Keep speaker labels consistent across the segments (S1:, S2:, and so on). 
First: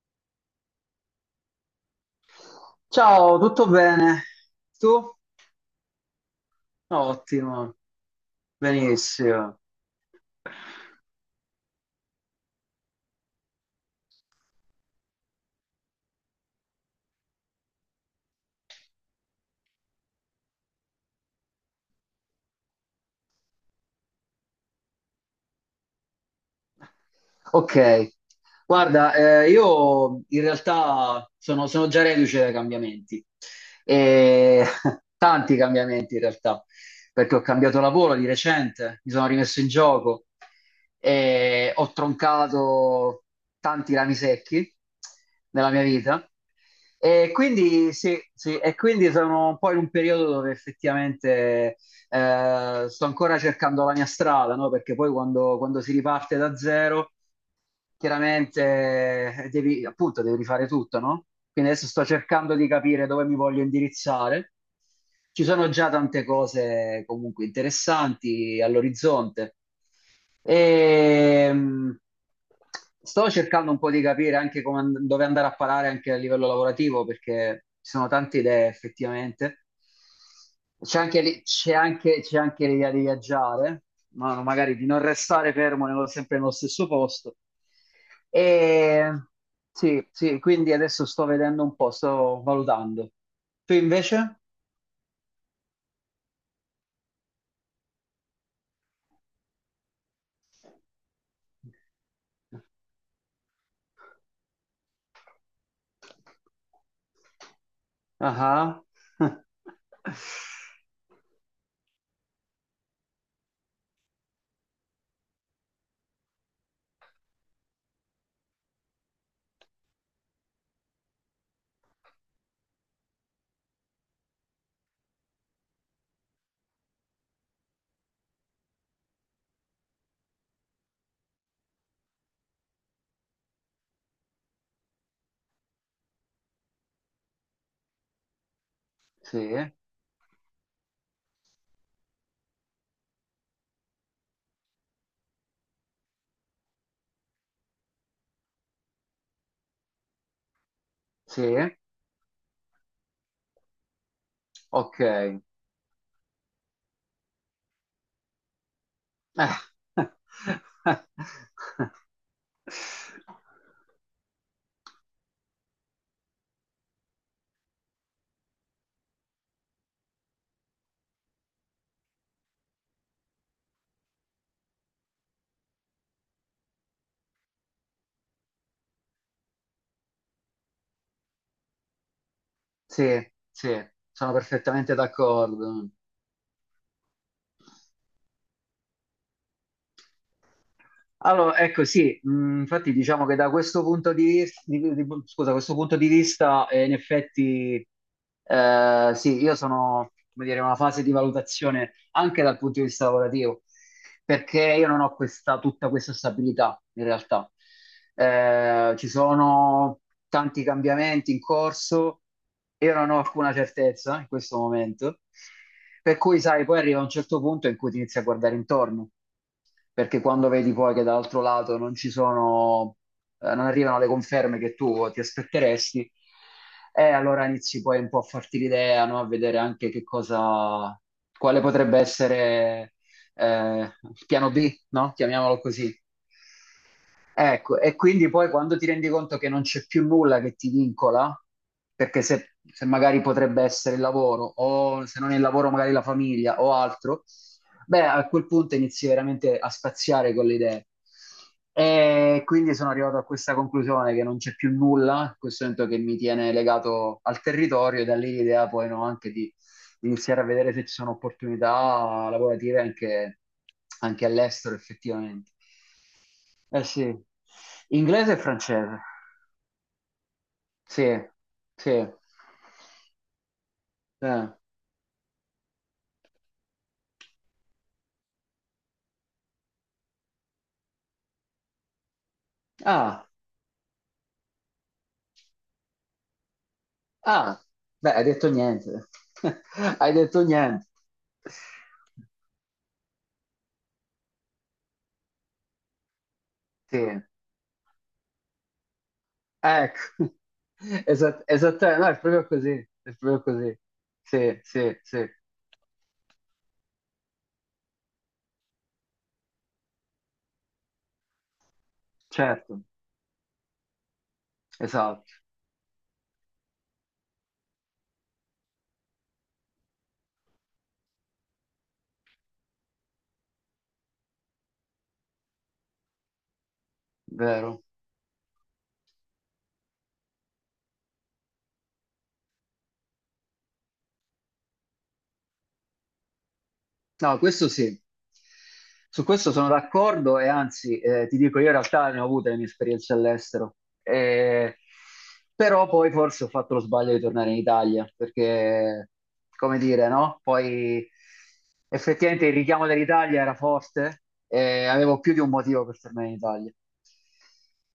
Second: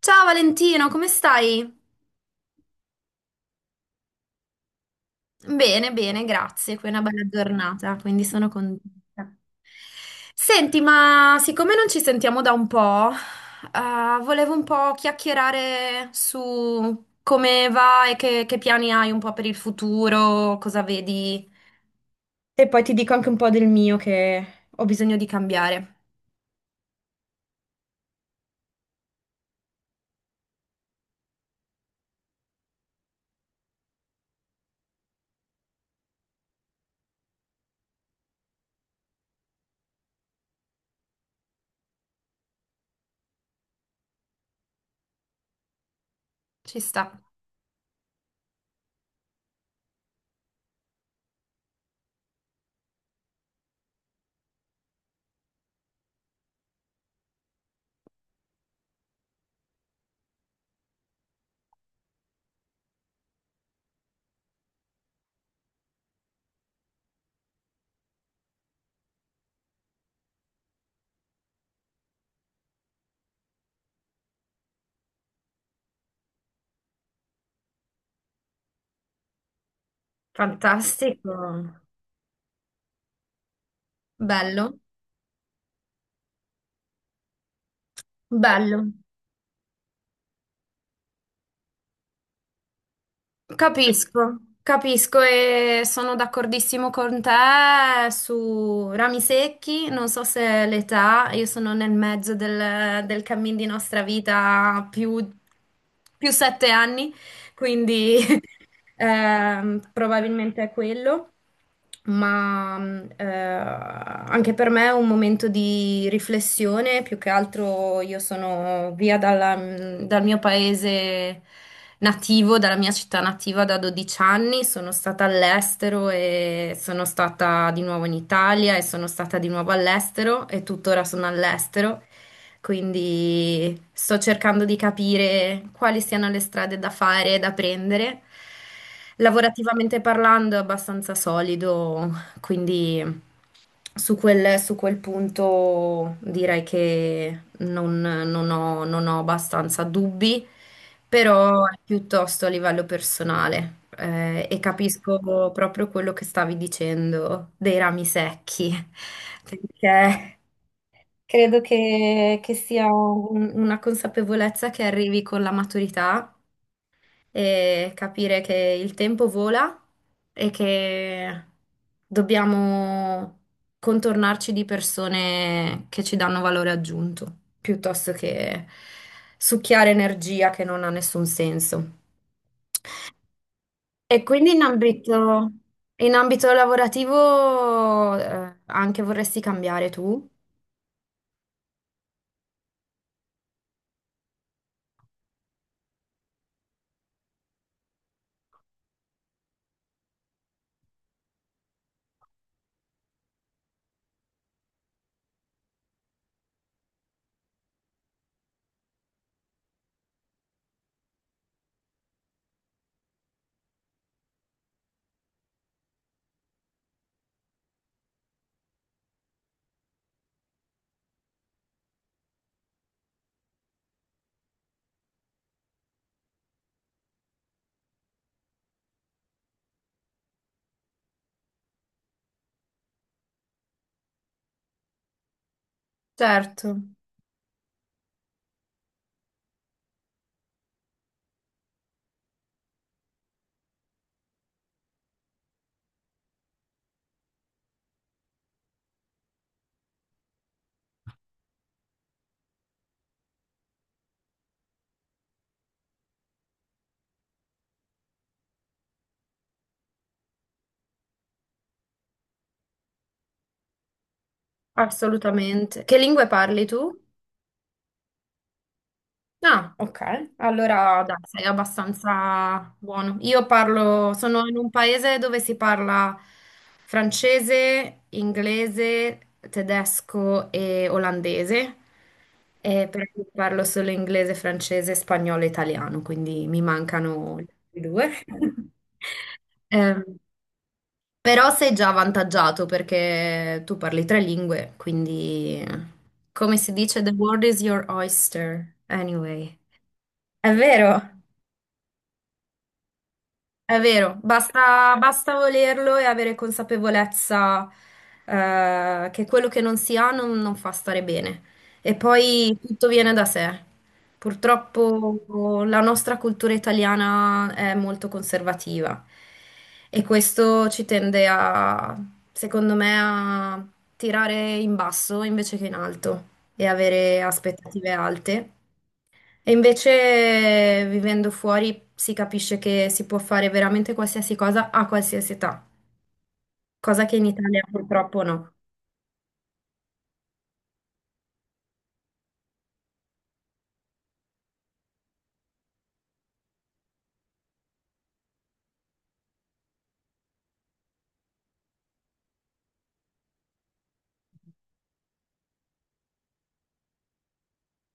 S1: Ciao Valentino, come stai?
S2: Ciao, tutto bene? Tu?
S1: Bene, bene, grazie. Qui è una bella
S2: Ottimo,
S1: giornata, quindi sono contenta.
S2: benissimo.
S1: Senti, ma siccome non ci sentiamo da un po', volevo un po' chiacchierare su come va e che piani hai un po' per il futuro, cosa vedi. E poi ti dico anche un po' del mio che ho bisogno di cambiare.
S2: Ok, guarda, io in realtà sono già reduce dai cambiamenti, e tanti cambiamenti in realtà, perché ho cambiato lavoro di recente, mi sono rimesso in gioco e ho troncato tanti rami secchi nella mia vita.
S1: Ci sta.
S2: E quindi, sì, sì, e quindi sono un po' in un periodo dove effettivamente sto ancora cercando la mia strada, no? Perché poi quando si riparte da zero chiaramente devi, appunto, devi rifare tutto, no? Quindi adesso sto cercando di capire dove mi voglio indirizzare. Ci sono già tante cose comunque interessanti all'orizzonte. E, sto cercando un po' di capire anche come dove andare a parare anche a livello lavorativo, perché ci sono tante idee effettivamente. C'è anche,
S1: Fantastico.
S2: c'è anche, c'è anche l'idea di viaggiare, ma no, magari
S1: Bello,
S2: di non restare fermo sempre nello stesso posto.
S1: bello.
S2: E sì, sì, quindi adesso sto vedendo un po', sto valutando. Tu
S1: Capisco,
S2: invece?
S1: capisco e sono d'accordissimo con te su rami secchi, non so se l'età, io sono nel mezzo del cammin di nostra vita più, più 7 anni, quindi
S2: Ah, ah.
S1: probabilmente è quello ma anche per me è un momento di riflessione, più che altro io sono via dal mio paese nativo, dalla mia città nativa da 12 anni, sono stata all'estero e sono stata di nuovo in Italia e sono stata di nuovo all'estero e tuttora sono all'estero. Quindi sto cercando di capire quali siano le strade da fare e da prendere.
S2: Sì,
S1: Lavorativamente parlando è abbastanza solido, quindi su quel punto direi che non ho, non ho abbastanza dubbi,
S2: sì,
S1: però è piuttosto a livello personale. E
S2: ok.
S1: capisco proprio quello che stavi dicendo dei rami secchi, perché credo che sia una consapevolezza che arrivi con la maturità e capire che il tempo vola e che dobbiamo contornarci di persone che ci danno valore aggiunto, piuttosto che succhiare energia che non ha nessun senso.
S2: Sì, sì,
S1: E
S2: sono
S1: quindi
S2: perfettamente d'accordo.
S1: in ambito lavorativo, anche vorresti cambiare tu?
S2: Allora, ecco sì, infatti diciamo che da questo punto di vista, scusa, questo punto di vista in effetti sì, io sono, come dire, in una fase di valutazione anche dal punto di vista lavorativo, perché io non ho questa, tutta questa stabilità in realtà. Ci sono tanti cambiamenti in corso, io non ho alcuna certezza in questo momento, per cui sai, poi arriva un certo punto in cui ti inizi a guardare intorno perché quando vedi poi che dall'altro lato non ci sono, non arrivano le conferme che tu ti aspetteresti, e allora inizi poi un po' a farti l'idea, no? A vedere anche che cosa, quale potrebbe essere il piano B, no? Chiamiamolo così.
S1: Certo,
S2: Ecco, e quindi poi quando ti rendi conto che non c'è più nulla che ti vincola, perché se magari potrebbe essere il lavoro, o se non è il lavoro magari la famiglia o altro, beh, a quel punto inizi veramente a spaziare con le idee. E quindi sono arrivato a questa conclusione che non c'è più nulla, in questo momento che mi tiene legato al territorio e da lì l'idea poi no, anche di iniziare a vedere se ci sono opportunità lavorative anche, anche all'estero effettivamente.
S1: assolutamente. Che lingue parli
S2: Eh
S1: tu?
S2: sì, inglese e francese.
S1: Ah, ok, allora dai,
S2: Sì,
S1: sei
S2: sì.
S1: abbastanza buono. Io parlo, sono in un paese dove si parla francese, inglese, tedesco e olandese, e però io
S2: Ah.
S1: parlo solo inglese, francese, spagnolo e italiano, quindi mi mancano gli
S2: Ah,
S1: altri due.
S2: beh, hai detto niente. Hai
S1: Ehm,
S2: detto niente.
S1: Però sei già avvantaggiato perché tu parli 3 lingue, quindi come si
S2: Sì,
S1: dice, the world is your oyster, anyway.
S2: ecco.
S1: È vero,
S2: Esattamente, no, è proprio così, è proprio così.
S1: è vero,
S2: Sì,
S1: basta,
S2: sì, sì,
S1: basta volerlo e avere consapevolezza che quello che non si ha non fa stare bene. E poi
S2: certo,
S1: tutto viene da sé.
S2: esatto,
S1: Purtroppo la nostra cultura italiana è molto conservativa e questo ci tende a, secondo me, a tirare in basso invece che in alto e avere
S2: vero.
S1: aspettative alte. E invece vivendo fuori si capisce che si può fare veramente qualsiasi cosa a qualsiasi età, cosa che in
S2: No,
S1: Italia
S2: questo sì,
S1: purtroppo no.
S2: su questo sono d'accordo e anzi ti dico, io in realtà ne ho avute le mie esperienze all'estero, eh, però poi forse ho fatto lo sbaglio di tornare in Italia perché, come dire, no? Poi effettivamente il richiamo dell'Italia era forte e avevo più di un motivo per tornare in Italia.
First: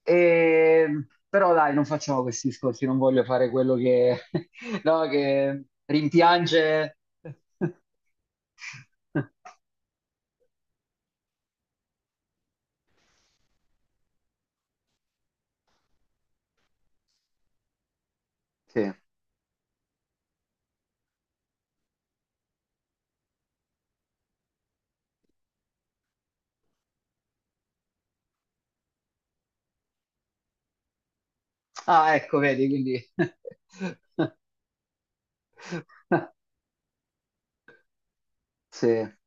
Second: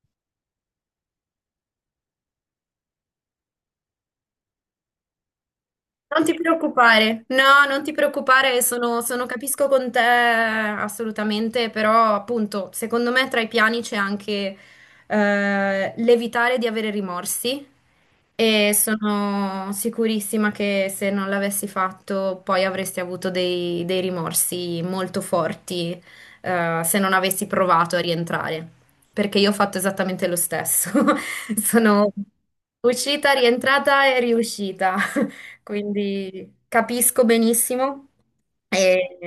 S2: Però dai, non facciamo questi discorsi, non voglio fare quello che, no, che
S1: Non ti
S2: rimpiange.
S1: preoccupare, no, non ti preoccupare, capisco con te assolutamente, però appunto, secondo me tra i piani c'è anche l'evitare di avere rimorsi e
S2: Sì.
S1: sono sicurissima che se non l'avessi fatto poi avresti avuto dei rimorsi molto forti se non avessi provato a rientrare, perché io ho fatto esattamente lo stesso, sono
S2: Ah, ecco, vedi, quindi...
S1: uscita, rientrata e riuscita, quindi capisco benissimo.
S2: Sì,
S1: E,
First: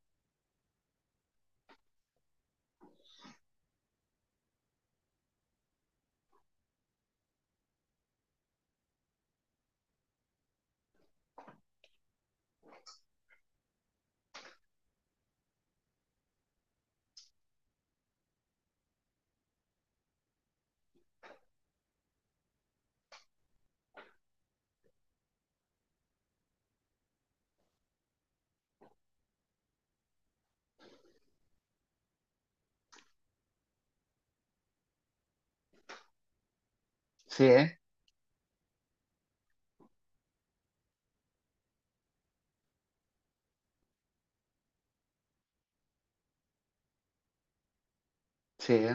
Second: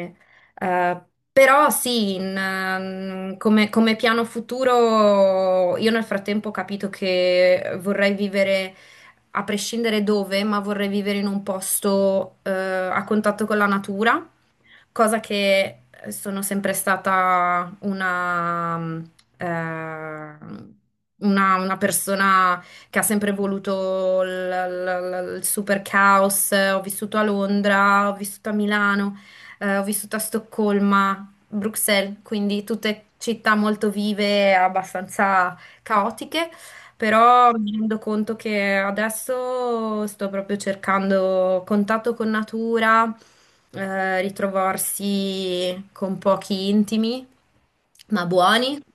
S1: eh, Però sì, come, come piano futuro io nel frattempo ho capito che vorrei vivere, a prescindere dove, ma vorrei vivere in un posto a contatto con la natura, cosa che sono sempre stata eh, una persona che ha sempre voluto il super caos. Ho vissuto a Londra, ho vissuto a Milano, ho vissuto a Stoccolma, Bruxelles, quindi tutte città molto vive e abbastanza caotiche.
S2: sì,
S1: Però mi rendo conto che adesso sto proprio cercando contatto con natura, ritrovarsi con pochi intimi, ma buoni
S2: sì.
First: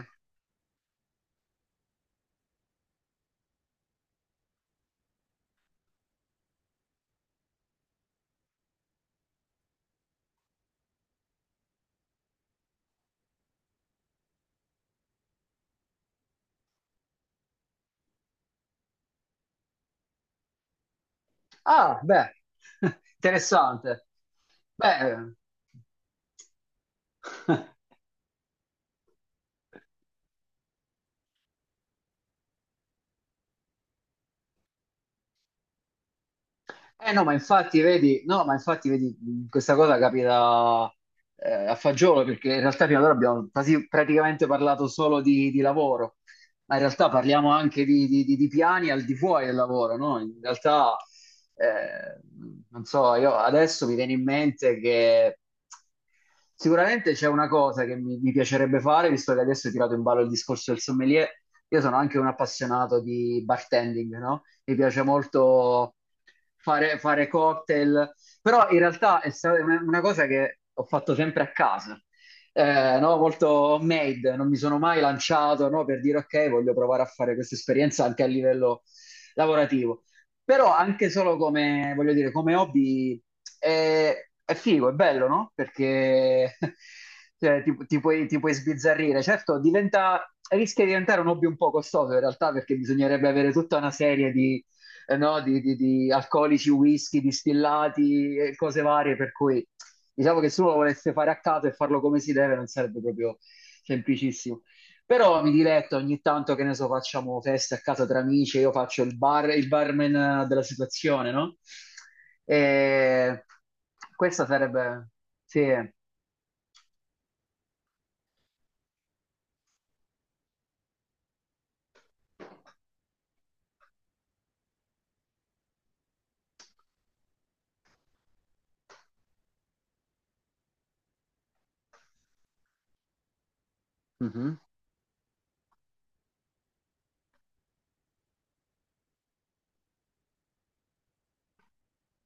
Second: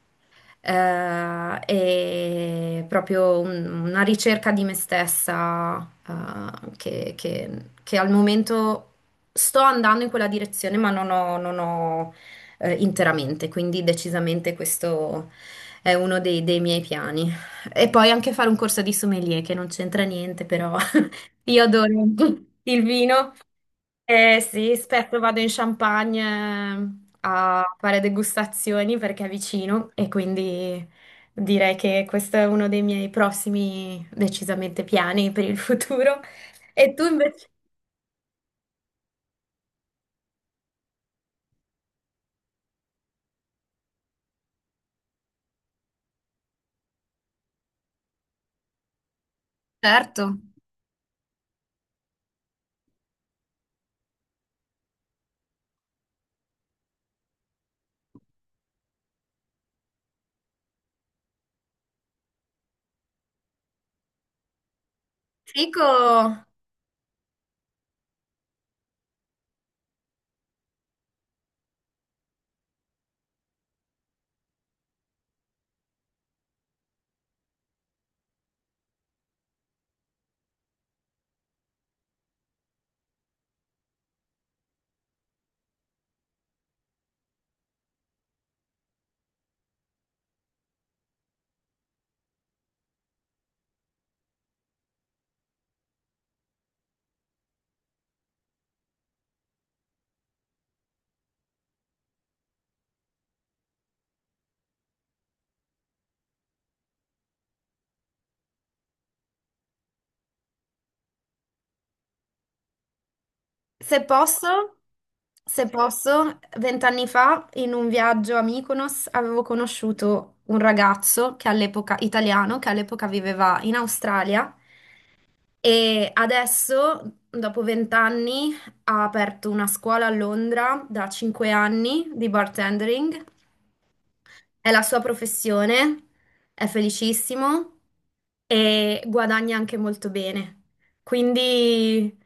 S1: e proprio una ricerca di me stessa, che, che al momento sto andando in quella direzione, ma non ho, interamente, quindi decisamente questo è uno dei miei piani. E poi anche fare un corso di sommelier, che non c'entra niente, però io adoro
S2: Ah, beh,
S1: il vino,
S2: interessante.
S1: eh sì, spesso
S2: Beh,
S1: vado in Champagne a fare degustazioni perché è vicino e quindi direi che questo è uno dei miei prossimi decisamente piani per il futuro. E tu
S2: eh no, ma
S1: invece?
S2: infatti vedi, no, ma infatti vedi, questa cosa capita a fagiolo perché in realtà fino ad ora abbiamo quasi praticamente parlato solo di lavoro. Ma in realtà parliamo anche di, di piani al di fuori del lavoro, no?
S1: Certo.
S2: In realtà, eh, non so, io adesso mi viene in mente che sicuramente c'è una cosa che mi piacerebbe fare, visto che adesso hai tirato in ballo il discorso del sommelier, io sono anche un appassionato di bartending, no? Mi piace
S1: Fico!
S2: molto fare cocktail, però in realtà è stata una cosa che ho fatto sempre a casa no, molto made, non mi sono mai lanciato no, per dire ok, voglio provare a fare questa esperienza anche a livello lavorativo. Però anche solo come, voglio dire, come hobby è, è figo, è bello, no? Perché cioè, ti puoi sbizzarrire. Certo, diventa, rischia di diventare un hobby un po' costoso in realtà perché bisognerebbe avere tutta una serie di no, di, alcolici, whisky, distillati e cose varie, per cui diciamo che se uno lo volesse fare a caso e farlo come si deve non sarebbe proprio semplicissimo. Però mi diletto ogni tanto, che ne so, facciamo feste a casa tra amici, io faccio il bar, il barman della situazione, no? E
S1: Se
S2: questa
S1: posso,
S2: sarebbe... Sì,
S1: se posso, 20 anni fa in un viaggio a Mykonos avevo conosciuto un ragazzo che all'epoca, italiano, che all'epoca viveva in Australia e adesso, dopo 20 anni, ha aperto una scuola a Londra da 5 anni di bartendering,
S2: mhm,
S1: è la sua professione, è felicissimo e guadagna anche molto bene. Quindi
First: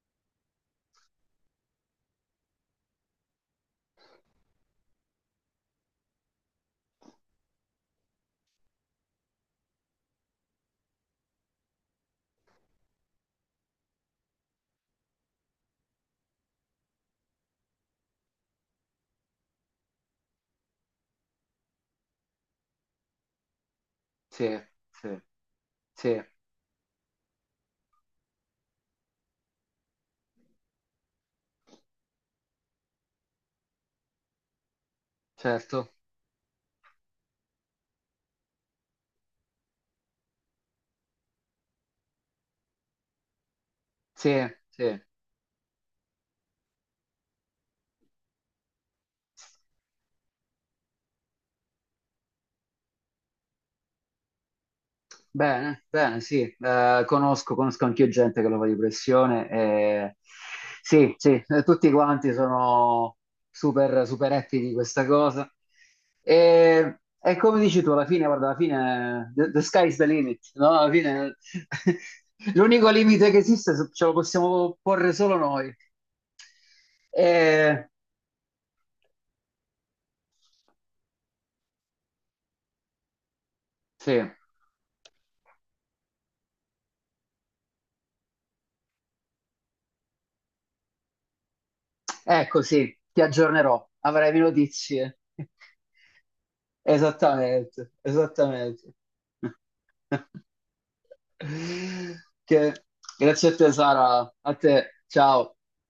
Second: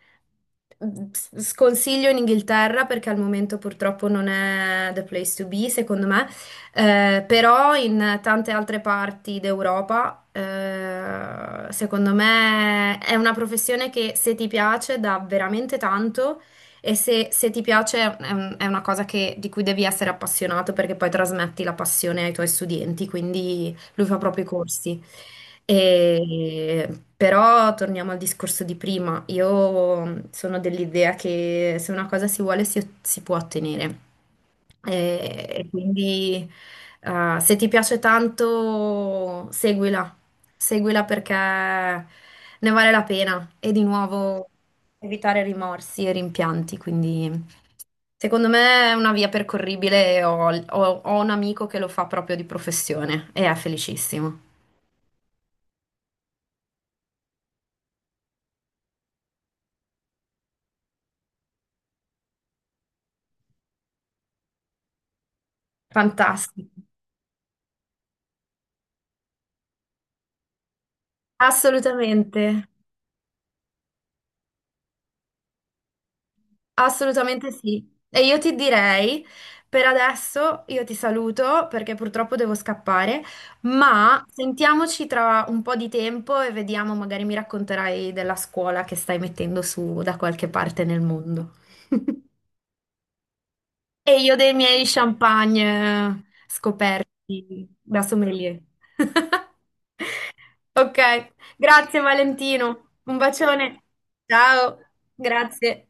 S1: mm, sconsiglio in Inghilterra perché al momento purtroppo non è the place to be, secondo me. Però in tante altre parti d'Europa, secondo me è una professione che se ti piace dà veramente tanto e se ti piace è è una cosa di cui devi essere appassionato perché poi trasmetti la passione ai tuoi studenti, quindi lui fa proprio i
S2: sì,
S1: corsi.
S2: sì, sì,
S1: E- Però torniamo al discorso di prima, io mm, sono dell'idea che se una cosa si vuole si può ottenere. E
S2: certo,
S1: quindi se ti piace tanto, seguila, seguila perché ne vale la pena. E di
S2: sì,
S1: nuovo
S2: sì.
S1: evitare rimorsi e rimpianti, quindi secondo me è una via percorribile. Ho un amico che lo fa proprio di professione e è felicissimo.
S2: Bene, bene, sì, eh, conosco, conosco anch'io gente che lo fa di pressione e sì, sì, tutti quanti sono super, super happy di questa cosa.
S1: Fantastico.
S2: E come dici tu, alla fine, guarda, alla fine the sky is the limit, no? Alla fine
S1: Assolutamente,
S2: l'unico limite che esiste ce lo possiamo porre solo noi. E,
S1: assolutamente sì. E io ti direi, per adesso io ti saluto perché purtroppo devo scappare,
S2: sì,
S1: ma sentiamoci tra un po' di tempo e vediamo, magari mi racconterai della scuola che stai mettendo su da qualche parte nel mondo.
S2: ecco, sì, ti aggiornerò,
S1: E
S2: avrai
S1: io
S2: mie
S1: dei miei
S2: notizie.
S1: champagne scoperti
S2: Esattamente,
S1: da sommelier.
S2: esattamente.
S1: Ok, grazie
S2: Che-
S1: Valentino. Un
S2: grazie a te
S1: bacione.
S2: Sara, a
S1: Ciao,
S2: te, ciao.
S1: grazie.